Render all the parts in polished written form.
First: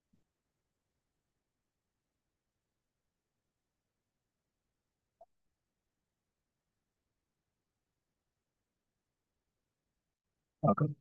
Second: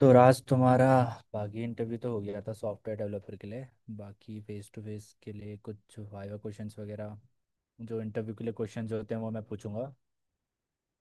तो राज तुम्हारा बाकी इंटरव्यू तो हो गया था सॉफ्टवेयर डेवलपर के लिए। बाकी फेस टू फेस के लिए कुछ वाइवा क्वेश्चंस वगैरह, जो इंटरव्यू के लिए क्वेश्चंस होते हैं वो मैं पूछूंगा। हाँ।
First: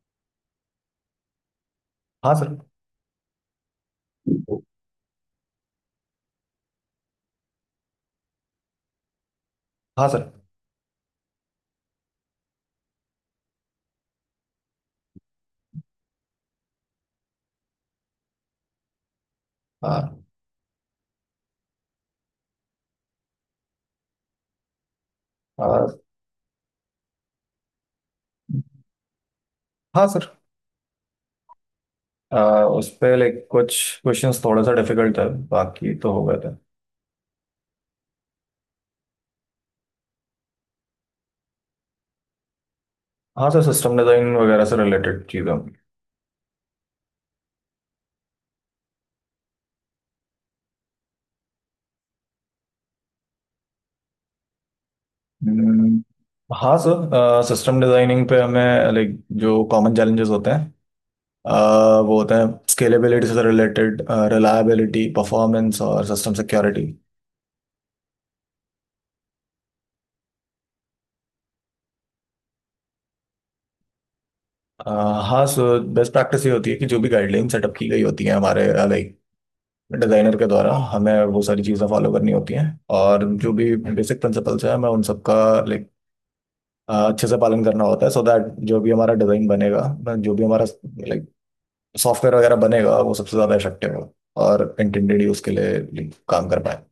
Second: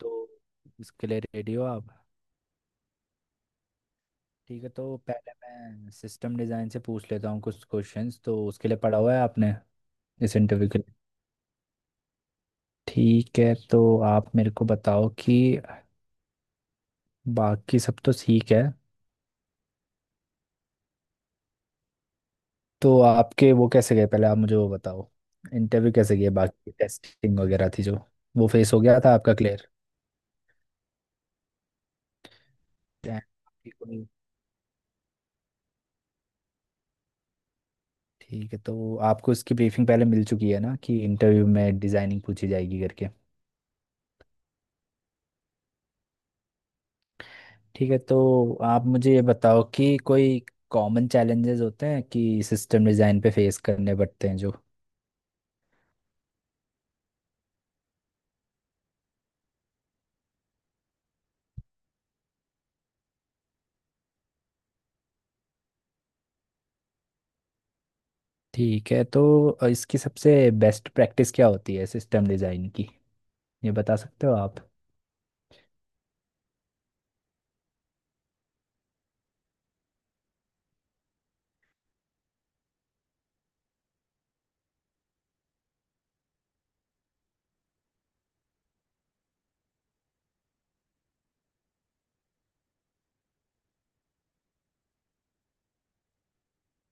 तो इसके लिए रेडी हो आप? हाँ सर। ठीक है, तो पहले मैं सिस्टम डिज़ाइन से पूछ लेता हूँ कुछ क्वेश्चंस, तो उसके लिए पढ़ा हुआ है आपने हाँ सर। इस इंटरव्यू के लिए? ठीक है, तो आप मेरे को बताओ कि बाकी सब तो ठीक है, हाँ। तो आपके वो कैसे गए, पहले आप मुझे वो बताओ। इंटरव्यू आ, कैसे गए, बाकी टेस्टिंग वगैरह थी जो, वो फेस हो गया था आपका क्लियर? हाँ सर। उस पे कुछ क्वेश्चंस थोड़ा सा डिफिकल्ट है, बाकी तो हो गए थे। ठीक है, तो आपको इसकी ब्रीफिंग पहले मिल चुकी है ना कि इंटरव्यू में डिजाइनिंग पूछी जाएगी करके। हाँ सर, सिस्टम डिजाइन वगैरह से रिलेटेड चीज़ें होंगी। ठीक है, तो आप मुझे ये बताओ कि कोई कॉमन चैलेंजेस होते हैं कि सिस्टम डिजाइन पे फेस करने पड़ते हैं जो? हम्म, हाँ सर, सिस्टम डिजाइनिंग पे हमें जो कॉमन चैलेंजेस होते हैं, वो होते हैं स्केलेबिलिटी से रिलेटेड, रिलायबिलिटी, परफॉर्मेंस और सिस्टम सिक्योरिटी। ठीक है, तो इसकी सबसे बेस्ट प्रैक्टिस क्या होती है सिस्टम डिजाइन की, ये बता सकते हो आप? हाँ सर, बेस्ट प्रैक्टिस ये होती है कि जो भी गाइडलाइन सेटअप की गई होती है हमारे डिजाइनर के द्वारा, हमें वो सारी चीज़ें फॉलो करनी होती हैं। और जो भी बेसिक प्रिंसिपल्स हैं, हमें उन सबका लाइक अच्छे से पालन करना होता है, सो दैट जो भी हमारा डिजाइन बनेगा, जो भी हमारा लाइक सॉफ्टवेयर वगैरह बनेगा, वो सबसे ज्यादा इफेक्टिव हो और इंटेंडेड यूज के लिए काम कर पाए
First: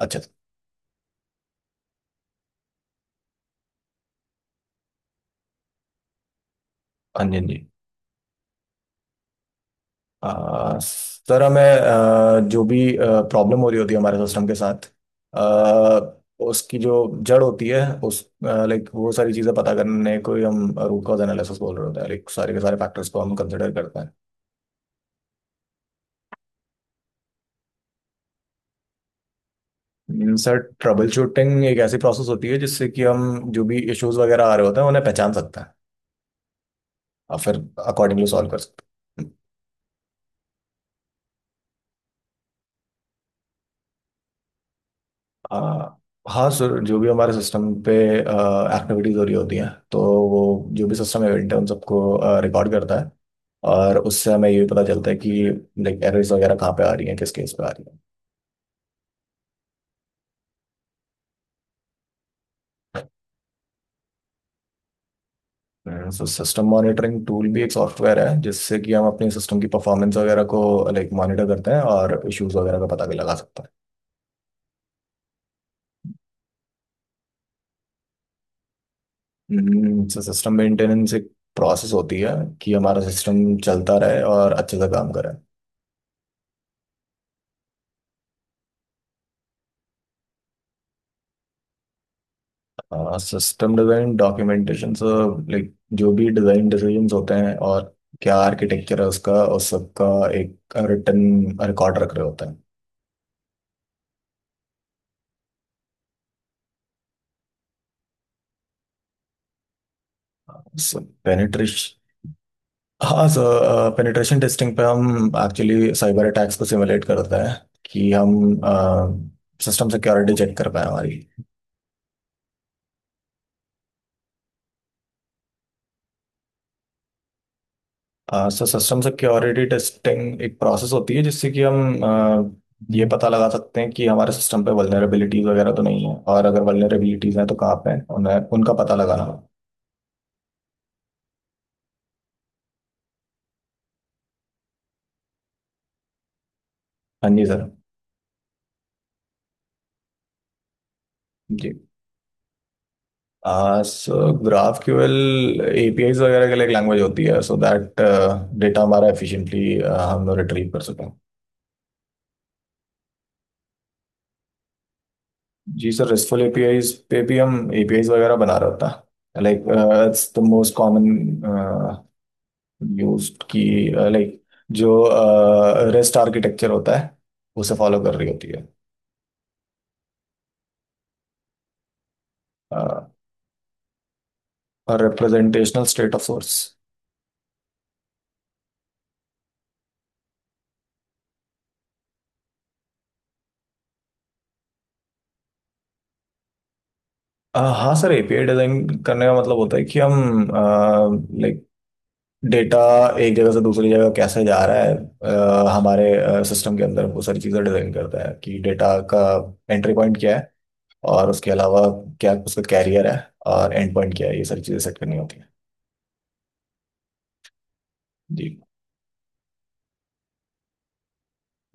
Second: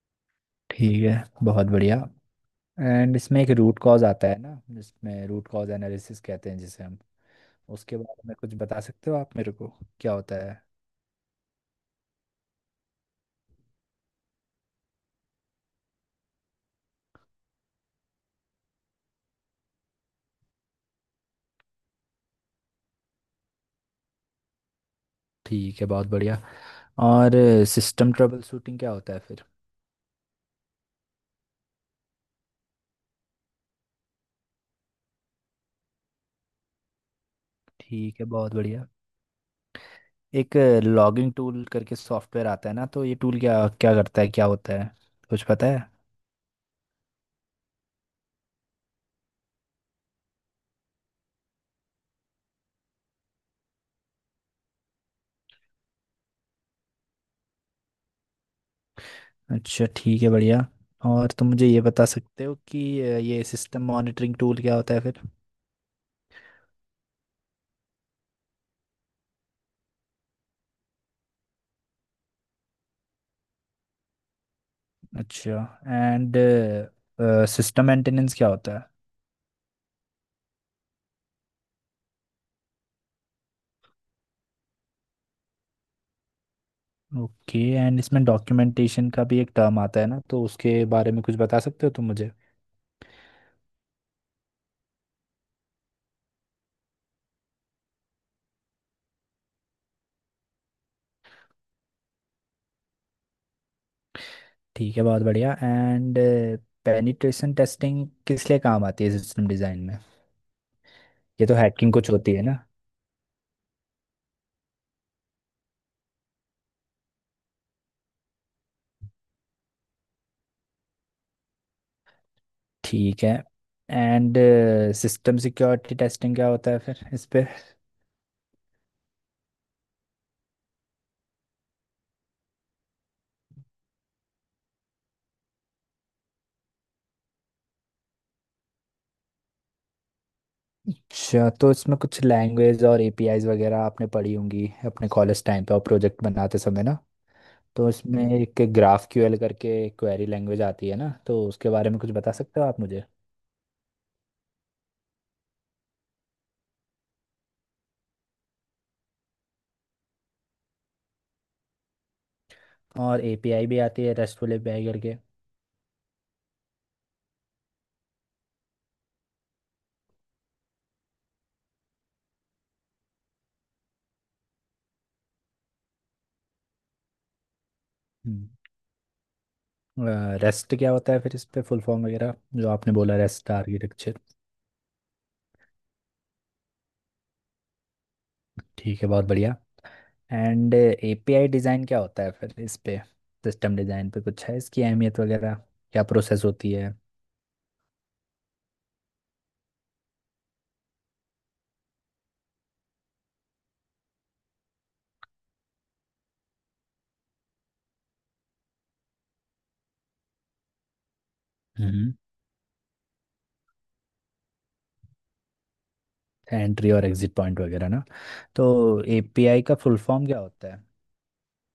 अच्छे से। ठीक है, बहुत बढ़िया। एंड इसमें एक रूट कॉज आता है ना, जिसमें रूट कॉज एनालिसिस कहते हैं जिसे हम, हाँ जी, हाँ जी। उसके बारे में कुछ बता सकते हो आप मेरे को, क्या होता है? सर, हमें जो भी प्रॉब्लम हो रही होती है हमारे सिस्टम के साथ, आ, उसकी जो जड़ होती है उस वो सारी चीज़ें पता करने को ही हम रूट कॉज एनालिसिस बोल रहे होते हैं। सारे के सारे फैक्टर्स को हम कंसिडर करते हैं। ठीक है, बहुत बढ़िया। और सिस्टम ट्रबल शूटिंग क्या होता है फिर? सर, ट्रबल शूटिंग एक ऐसी प्रोसेस होती है जिससे कि हम जो भी इश्यूज वगैरह आ रहे होते हैं उन्हें पहचान सकते हैं, और फिर ठीक अकॉर्डिंगली है, सॉल्व बहुत कर बढ़िया। सकते हैं। एक लॉगिंग टूल करके सॉफ्टवेयर आता है ना, तो ये टूल क्या क्या करता है, क्या होता है, कुछ पता है? आ, हाँ सर, जो भी हमारे सिस्टम पे एक्टिविटीज हो रही होती हैं तो वो जो भी सिस्टम इवेंट है उन सबको रिकॉर्ड करता है। और उससे हमें ये भी पता चलता है कि एरर्स वगैरह कहाँ पे आ रही हैं, किस केस पे आ रही अच्छा, ठीक है, बढ़िया। और तुम मुझे ये बता सकते हो कि ये सिस्टम मॉनिटरिंग टूल क्या होता है फिर? हैं। सो सिस्टम मॉनिटरिंग टूल भी एक सॉफ्टवेयर है जिससे कि हम अपने सिस्टम की परफॉर्मेंस वगैरह को मॉनिटर करते हैं और इश्यूज वगैरह का पता भी लगा सकते अच्छा, एंड सिस्टम मेंटेनेंस क्या होता है? हैं। सो सिस्टम मेंटेनेंस एक प्रोसेस होती है कि हमारा सिस्टम चलता रहे और अच्छे से काम करे। ओके, एंड इसमें डॉक्यूमेंटेशन का भी एक टर्म आता है ना, तो उसके बारे में कुछ बता सकते हो तुम मुझे? हाँ, सिस्टम डिजाइन डॉक्यूमेंटेशन सब जो भी डिजाइन डिसीजंस होते हैं और क्या आर्किटेक्चर है उसका, उस सब का एक रिटर्न रिकॉर्ड रख रहे होते हैं। ठीक है, बहुत बढ़िया। एंड पेनिट्रेशन टेस्टिंग किस लिए काम आती है सिस्टम डिज़ाइन में, सो ये तो पेनिट्रेश हैकिंग कुछ होती है ना? हाँ सर, पेनिट्रेशन टेस्टिंग पे हम एक्चुअली साइबर अटैक्स को सिमुलेट करते हैं कि हम सिस्टम सिक्योरिटी चेक कर पाए हमारी। ठीक है, एंड सिस्टम सिक्योरिटी टेस्टिंग क्या होता है फिर इस पे? सर, सिस्टम सिक्योरिटी टेस्टिंग एक प्रोसेस होती है जिससे कि हम ये पता लगा सकते हैं कि हमारे सिस्टम पे वल्नरेबिलिटीज वगैरह तो नहीं है, और अगर वल्नरेबिलिटीज हैं तो कहाँ पे हैं, उन्हें उनका पता लगाना। अच्छा, तो इसमें कुछ लैंग्वेज और एपीआईज वगैरह आपने पढ़ी होंगी अपने कॉलेज टाइम पे और प्रोजेक्ट बनाते समय ना। हाँ जी सर। तो इसमें एक ग्राफ क्यूएल करके क्वेरी लैंग्वेज आती है ना, तो उसके जी। बारे में कुछ बता सकते हो आप मुझे? सो ग्राफ क्यूएल एपीआईज वगैरह के लिए एक लैंग्वेज होती है, सो दैट डेटा हमारा एफिशिएंटली हम रिट्रीव कर सकें। और एपीआई भी आती है रेस्टफुल एपीआई करके। जी सर, RESTful APIs पे भी हम APIs वगैरह बना रहे होता है। It's the most common use की, लाइक जो रेस्ट आर्किटेक्चर होता है उसे फॉलो कर रही होती है। रेस्ट क्या होता है फिर इस पे, फुल फॉर्म वगैरह, जो आपने बोला रेस्ट आर्किटेक्चर? और रिप्रेजेंटेशनल स्टेट ऑफ सोर्स। ठीक है, बहुत बढ़िया। एंड एपीआई डिज़ाइन क्या होता है फिर इस पे, सिस्टम डिज़ाइन पे कुछ है इसकी अहमियत वगैरह, क्या प्रोसेस होती है? हाँ सर, एपीआई डिजाइन करने का मतलब होता है कि हम लाइक डेटा एक जगह से दूसरी जगह कैसे जा रहा है, हमारे सिस्टम के अंदर वो सारी चीज़ें डिजाइन करता है कि डेटा का एंट्री पॉइंट क्या है, और उसके अलावा हम्म। क्या उसका कैरियर है, और एंड पॉइंट क्या है, ये सारी चीज़ें सेट करनी होती है। एंट्री और एग्जिट पॉइंट वगैरह ना। जी। तो एपीआई का फुल फॉर्म क्या होता है?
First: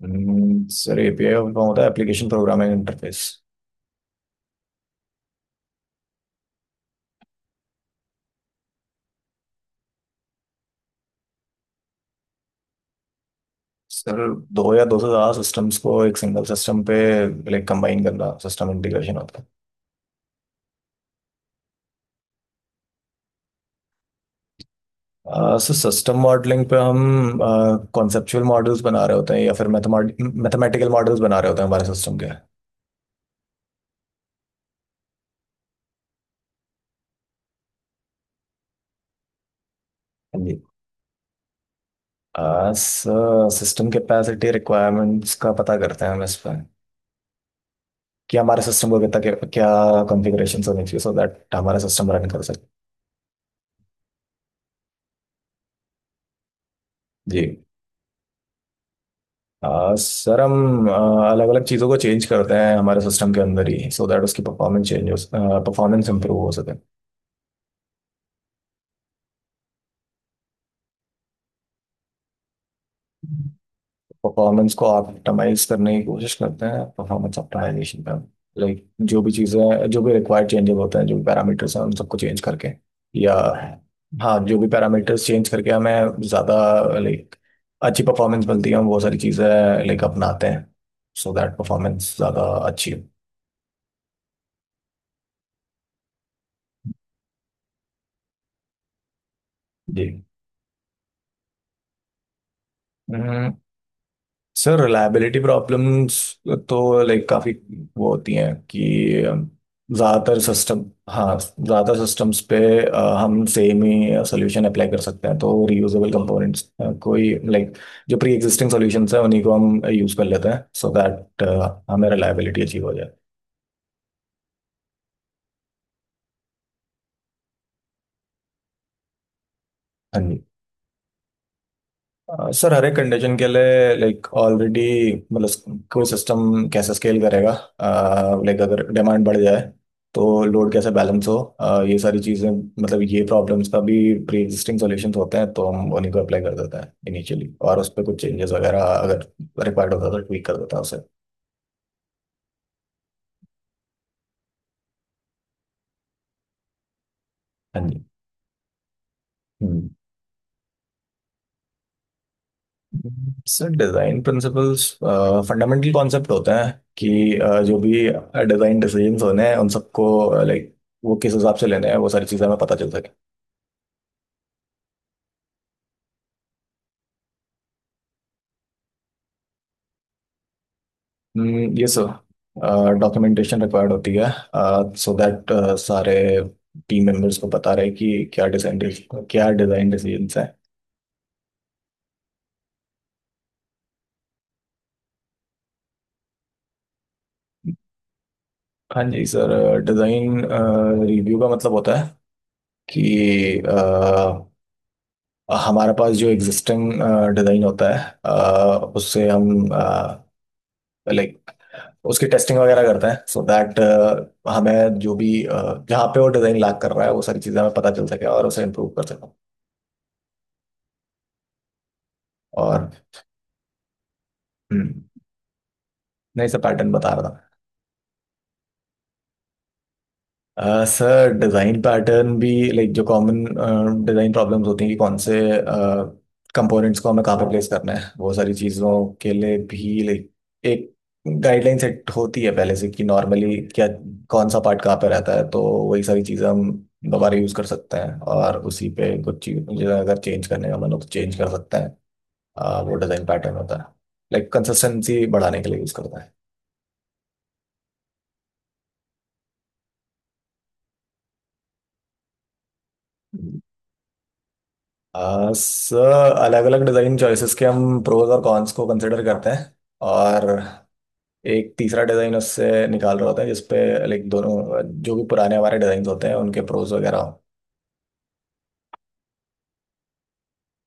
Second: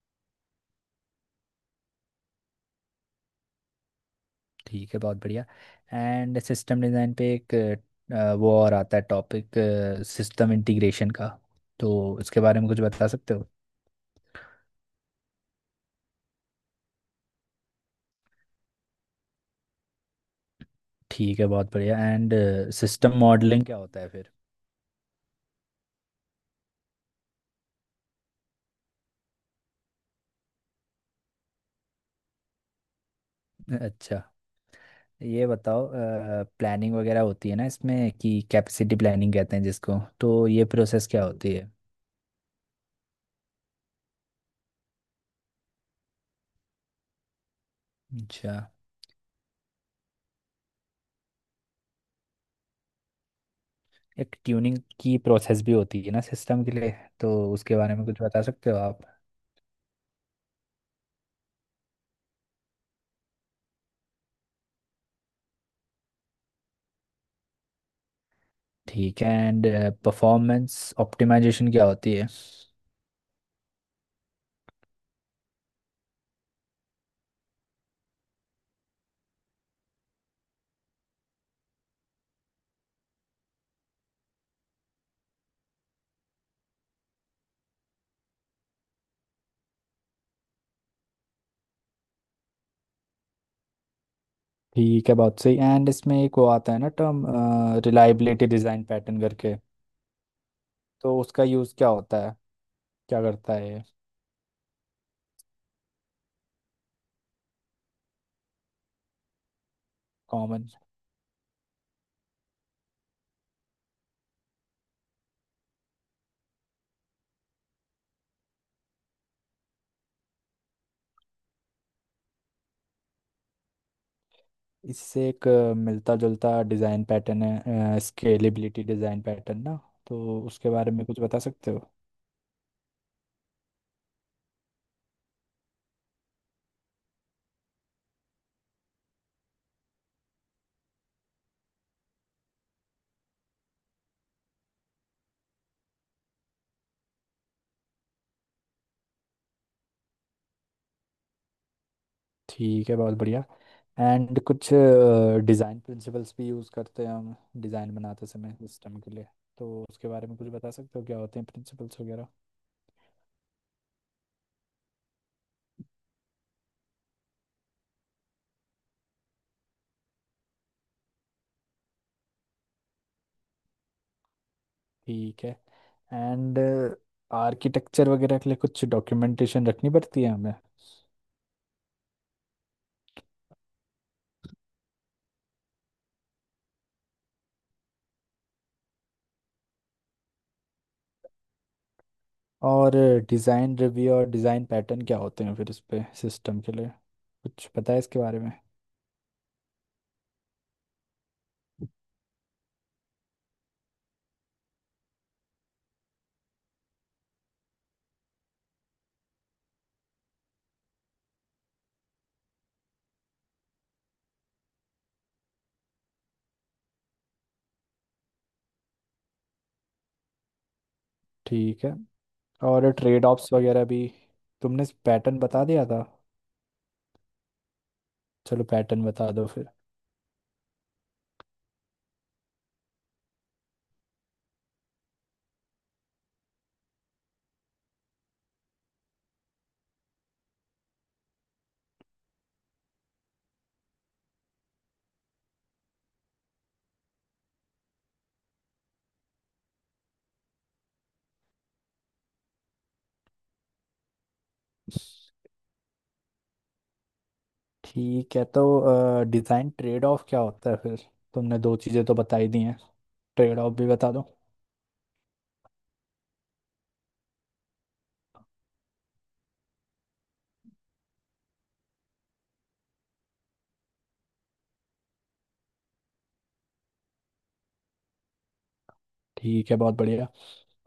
सर, एपीआई का होता है एप्लीकेशन प्रोग्रामिंग इंटरफेस। ठीक है, बहुत बढ़िया। एंड सिस्टम डिज़ाइन पे एक वो और आता है टॉपिक, सिस्टम इंटीग्रेशन का, तो इसके बारे में कुछ बता सकते हो? सर, दो या दो से ज़्यादा सिस्टम्स को एक सिंगल सिस्टम पे कंबाइन करना सिस्टम इंटीग्रेशन होता है। ठीक है, बहुत बढ़िया। एंड सिस्टम मॉडलिंग क्या होता है फिर? सर, सिस्टम मॉडलिंग पे हम कॉन्सेप्चुअल मॉडल्स बना रहे होते हैं, या फिर मैथमेटिकल मॉडल्स बना रहे होते हैं हमारे सिस्टम के। हाँ। अच्छा, ये बताओ, प्लानिंग वगैरह होती है ना इसमें कि कैपेसिटी प्लानिंग कहते हैं जिसको, तो जी। ये प्रोसेस क्या होती है? सर, सिस्टम कैपेसिटी रिक्वायरमेंट्स का पता करते हैं हम इस पर कि अच्छा, हमारे सिस्टम को कितना, क्या कॉन्फ़िगरेशन होनी चाहिए सो दैट हमारा सिस्टम रन कर सके। एक ट्यूनिंग की प्रोसेस भी होती है ना सिस्टम के लिए, तो जी। उसके बारे में कुछ बता सकते हो आप? सर, हम अलग अलग चीज़ों को चेंज करते हैं हमारे सिस्टम के अंदर ही, सो दैट उसकी परफॉर्मेंस चेंज हो, परफॉर्मेंस इंप्रूव हो सके। ठीक है, एंड परफॉर्मेंस ऑप्टिमाइजेशन क्या होती है? परफॉर्मेंस को ऑप्टिमाइज करने की कोशिश करते हैं परफॉर्मेंस ऑप्टिमाइजेशन पे। जो भी चीज़ें, जो भी रिक्वायर्ड चेंजेस होते हैं, जो भी पैरामीटर्स हैं, उन सबको चेंज करके, या हाँ जो भी पैरामीटर्स चेंज करके हमें ज़्यादा लाइक अच्छी परफॉर्मेंस मिलती है, हम वो सारी चीज़ें अपनाते हैं, सो दैट परफॉर्मेंस ज़्यादा अच्छी हो। ठीक है, बहुत सही। एंड इसमें एक वो आता है ना टर्म, रिलायबिलिटी डिज़ाइन पैटर्न करके, जी तो उसका यूज़ क्या होता है, क्या करता है ये? सर, रिलायबिलिटी प्रॉब्लम्स तो काफ़ी वो होती हैं कि ज़्यादातर कॉमन। सिस्टम, हाँ, ज़्यादातर सिस्टम्स पे हम सेम ही सोल्यूशन अप्लाई कर सकते हैं, तो रीयूजेबल कंपोनेंट्स, कोई जो प्री एग्जिस्टिंग सोल्यूशंस हैं उन्हीं को हम यूज़ कर लेते हैं, सो दैट हमें रिलायबिलिटी अचीव हो जाए। इससे एक मिलता जुलता डिज़ाइन पैटर्न है, स्केलेबिलिटी डिज़ाइन पैटर्न ना, हाँ तो जी। उसके बारे में कुछ बता सकते हो? सर, हर एक कंडीशन के लिए ऑलरेडी, मतलब कोई सिस्टम कैसे स्केल करेगा, अगर डिमांड बढ़ जाए तो लोड कैसे बैलेंस हो, ये सारी चीज़ें, मतलब ये प्रॉब्लम्स का भी प्री एग्जिस्टिंग सॉल्यूशंस होते हैं, तो हम उन्हीं को अप्लाई कर देते हैं इनिशियली, और उस पर कुछ चेंजेस वगैरह अगर रिक्वायर्ड होता है तो ट्वीक कर देता है उसे। ठीक है, बहुत बढ़िया। एंड कुछ डिज़ाइन प्रिंसिपल्स भी यूज़ करते हैं हम हाँ डिज़ाइन जी। बनाते समय सिस्टम के लिए, तो हम्म। उसके बारे में कुछ बता सकते हो, क्या होते हैं प्रिंसिपल्स वगैरह? Sir, design principles fundamental concept होते हैं कि जो भी डिज़ाइन डिसीजंस होने हैं, उन सबको लाइक वो किस हिसाब से लेने हैं, वो सारी चीज़ें हमें पता चल सके। ठीक है, एंड आर्किटेक्चर वगैरह के लिए कुछ डॉक्यूमेंटेशन रखनी पड़ती है हमें। ये सर, डॉक्यूमेंटेशन रिक्वायर्ड होती है सो दैट सारे टीम मेंबर्स को पता रहे कि क्या डिज़ाइन डिसीजंस हैं। और डिज़ाइन रिव्यू और डिज़ाइन पैटर्न क्या होते हैं फिर इस पे सिस्टम के लिए, कुछ पता है इसके बारे में? हाँ जी सर, डिज़ाइन रिव्यू का मतलब होता है कि अ, हमारे पास जो एग्जिस्टिंग डिज़ाइन होता है, उससे हम लाइक उसकी टेस्टिंग वगैरह करते हैं, सो दैट हमें जो भी जहाँ पे वो डिजाइन लाग कर रहा है वो सारी चीजें हमें पता चल सके और उसे इम्प्रूव कर सके। ठीक है। और और। ट्रेड ऑफ्स वगैरह भी, तुमने हम्म, पैटर्न बता दिया था? नहीं सर, पैटर्न बता रहा था। चलो, पैटर्न बता दो फिर। सर, डिज़ाइन पैटर्न भी जो कॉमन डिज़ाइन प्रॉब्लम्स होती हैं कि कौन से कंपोनेंट्स को हमें कहाँ पर प्लेस करना है, वो सारी चीज़ों के लिए भी एक गाइडलाइन सेट होती है पहले से कि नॉर्मली क्या, कौन सा पार्ट कहाँ पर रहता है। तो वही सारी चीज़ें हम दोबारा यूज़ कर सकते हैं, और उसी पे कुछ चीज़ें अगर चेंज करने का मन हो तो चेंज कर सकते हैं। वो डिज़ाइन पैटर्न होता है, कंसिस्टेंसी बढ़ाने के लिए यूज़ करता ठीक है, तो डिज़ाइन ट्रेड ऑफ क्या होता है फिर? तुमने दो चीज़ें तो बता ही दी हैं, है। ट्रेड ऑफ भी बता दो। सर, अलग अलग डिज़ाइन चॉइसेस के हम प्रोज और कॉन्स को कंसिडर करते हैं, और एक तीसरा डिज़ाइन उससे निकाल रहा होता है जिसपे दोनों जो भी पुराने हमारे डिज़ाइन होते हैं, उनके प्रोज वगैरह हो। ठीक है, बहुत बढ़िया।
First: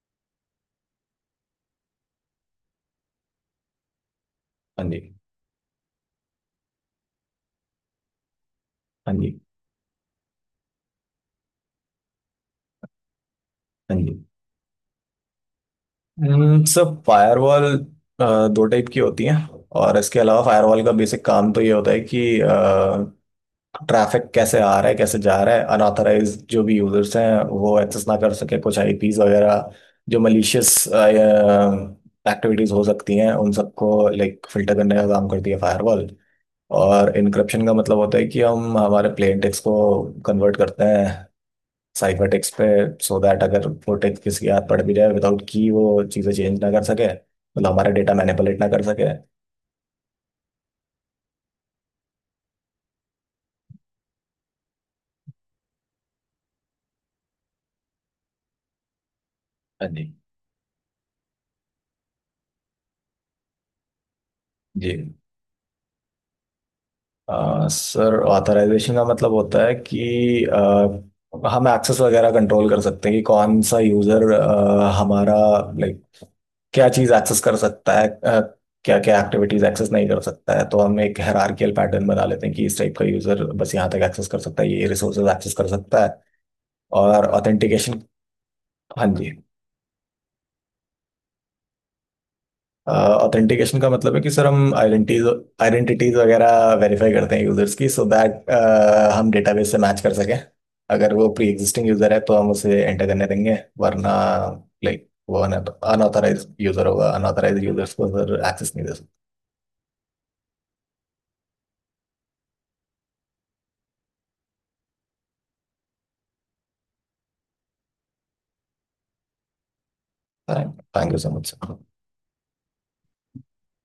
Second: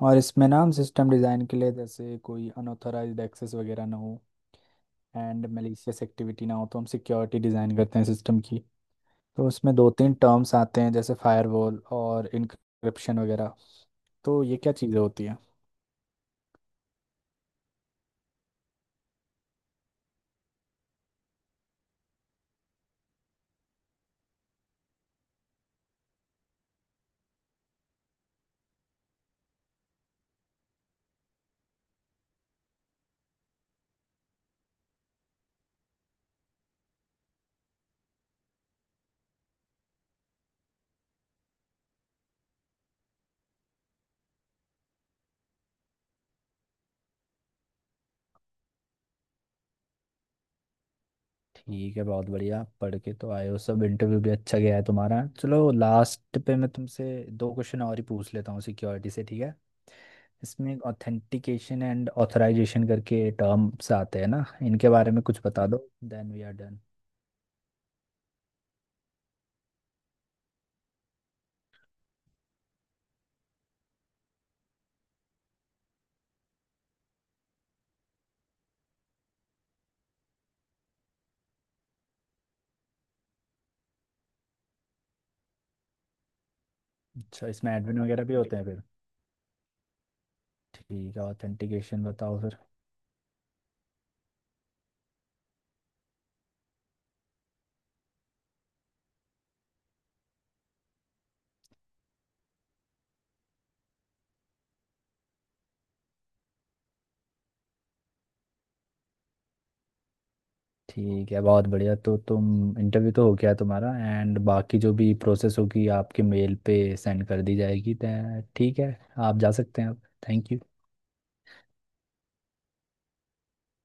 और इसमें ना, हम सिस्टम डिज़ाइन के लिए जैसे कोई अनऑथराइज्ड एक्सेस वगैरह ना हो, हाँ जी, एंड मैलिशियस एक्टिविटी ना हो, तो हम सिक्योरिटी डिज़ाइन करते हैं सिस्टम की। हाँ जी, तो उसमें दो तीन टर्म्स आते हैं जैसे फायरवॉल और इनक्रिप्शन वगैरह, हाँ जी। तो ये क्या चीज़ें होती हैं? सर, फायरवॉल दो टाइप की होती है, और इसके अलावा फायरवॉल का बेसिक काम तो ये होता है कि ट्रैफिक कैसे आ रहा है, कैसे जा रहा है, अनऑथराइज जो भी यूजर्स हैं वो एक्सेस ना कर सके, कुछ आईपीज वगैरह, जो मलिशियस एक्टिविटीज हो सकती हैं, उन सबको फिल्टर करने का काम करती है फायरवॉल। और इनक्रप्शन का मतलब होता है कि हम हमारे प्लेन टेक्स्ट को कन्वर्ट करते हैं साइफर टेक्स्ट पे, सो दैट अगर वो टेक्स्ट किसी के हाथ पड़ भी जाए, विदाउट की वो चीज़ें चेंज ना कर सके, मतलब हमारा डेटा मैनिपुलेट ना कर सके। ठीक है, बहुत बढ़िया। पढ़ के तो आए हो सब, इंटरव्यू भी अच्छा गया है तुम्हारा। चलो, लास्ट पे मैं तुमसे दो क्वेश्चन और ही पूछ लेता हूँ सिक्योरिटी से, ठीक है? हाँ जी। इसमें एक ऑथेंटिकेशन एंड ऑथराइजेशन करके टर्म्स आते हैं ना, इनके जी। बारे में कुछ बता दो, then we are done. Sir, authorization का मतलब होता है कि हम एक्सेस वगैरह कंट्रोल कर सकते हैं कि कौन सा यूजर हमारा लाइक क्या चीज एक्सेस कर सकता है, क्या क्या एक्टिविटीज एक्सेस नहीं कर सकता है। तो हम एक हायरार्कियल पैटर्न बना लेते हैं कि इस टाइप का यूजर बस यहाँ तक एक्सेस कर सकता है, ये रिसोर्सेज एक्सेस कर सकता है। और अच्छा, इसमें एडमिन ऑथेंटिकेशन। वगैरह भी होते हैं फिर? हाँ जी। ठीक है, ऑथेंटिकेशन बताओ फिर। ऑथेंटिकेशन का मतलब है कि सर हम आइडेंटिटीज आइडेंटिटीज वगैरह वेरीफाई करते हैं यूजर्स की, सो दैट हम डेटाबेस से मैच कर सकें। अगर वो प्री एग्जिस्टिंग यूजर है तो हम उसे एंटर करने देंगे, वरना वो अनऑथराइज यूजर होगा। अनऑथराइज यूजर्स को सर एक्सेस नहीं दे सकते। ठीक है, बहुत बढ़िया। तो तुम इंटरव्यू तो हो गया तुम्हारा, एंड बाकी जो भी प्रोसेस होगी आपके मेल पे सेंड कर दी जाएगी ठीक है? आप जा सकते हैं अब। Thank you. Thank you so much sir.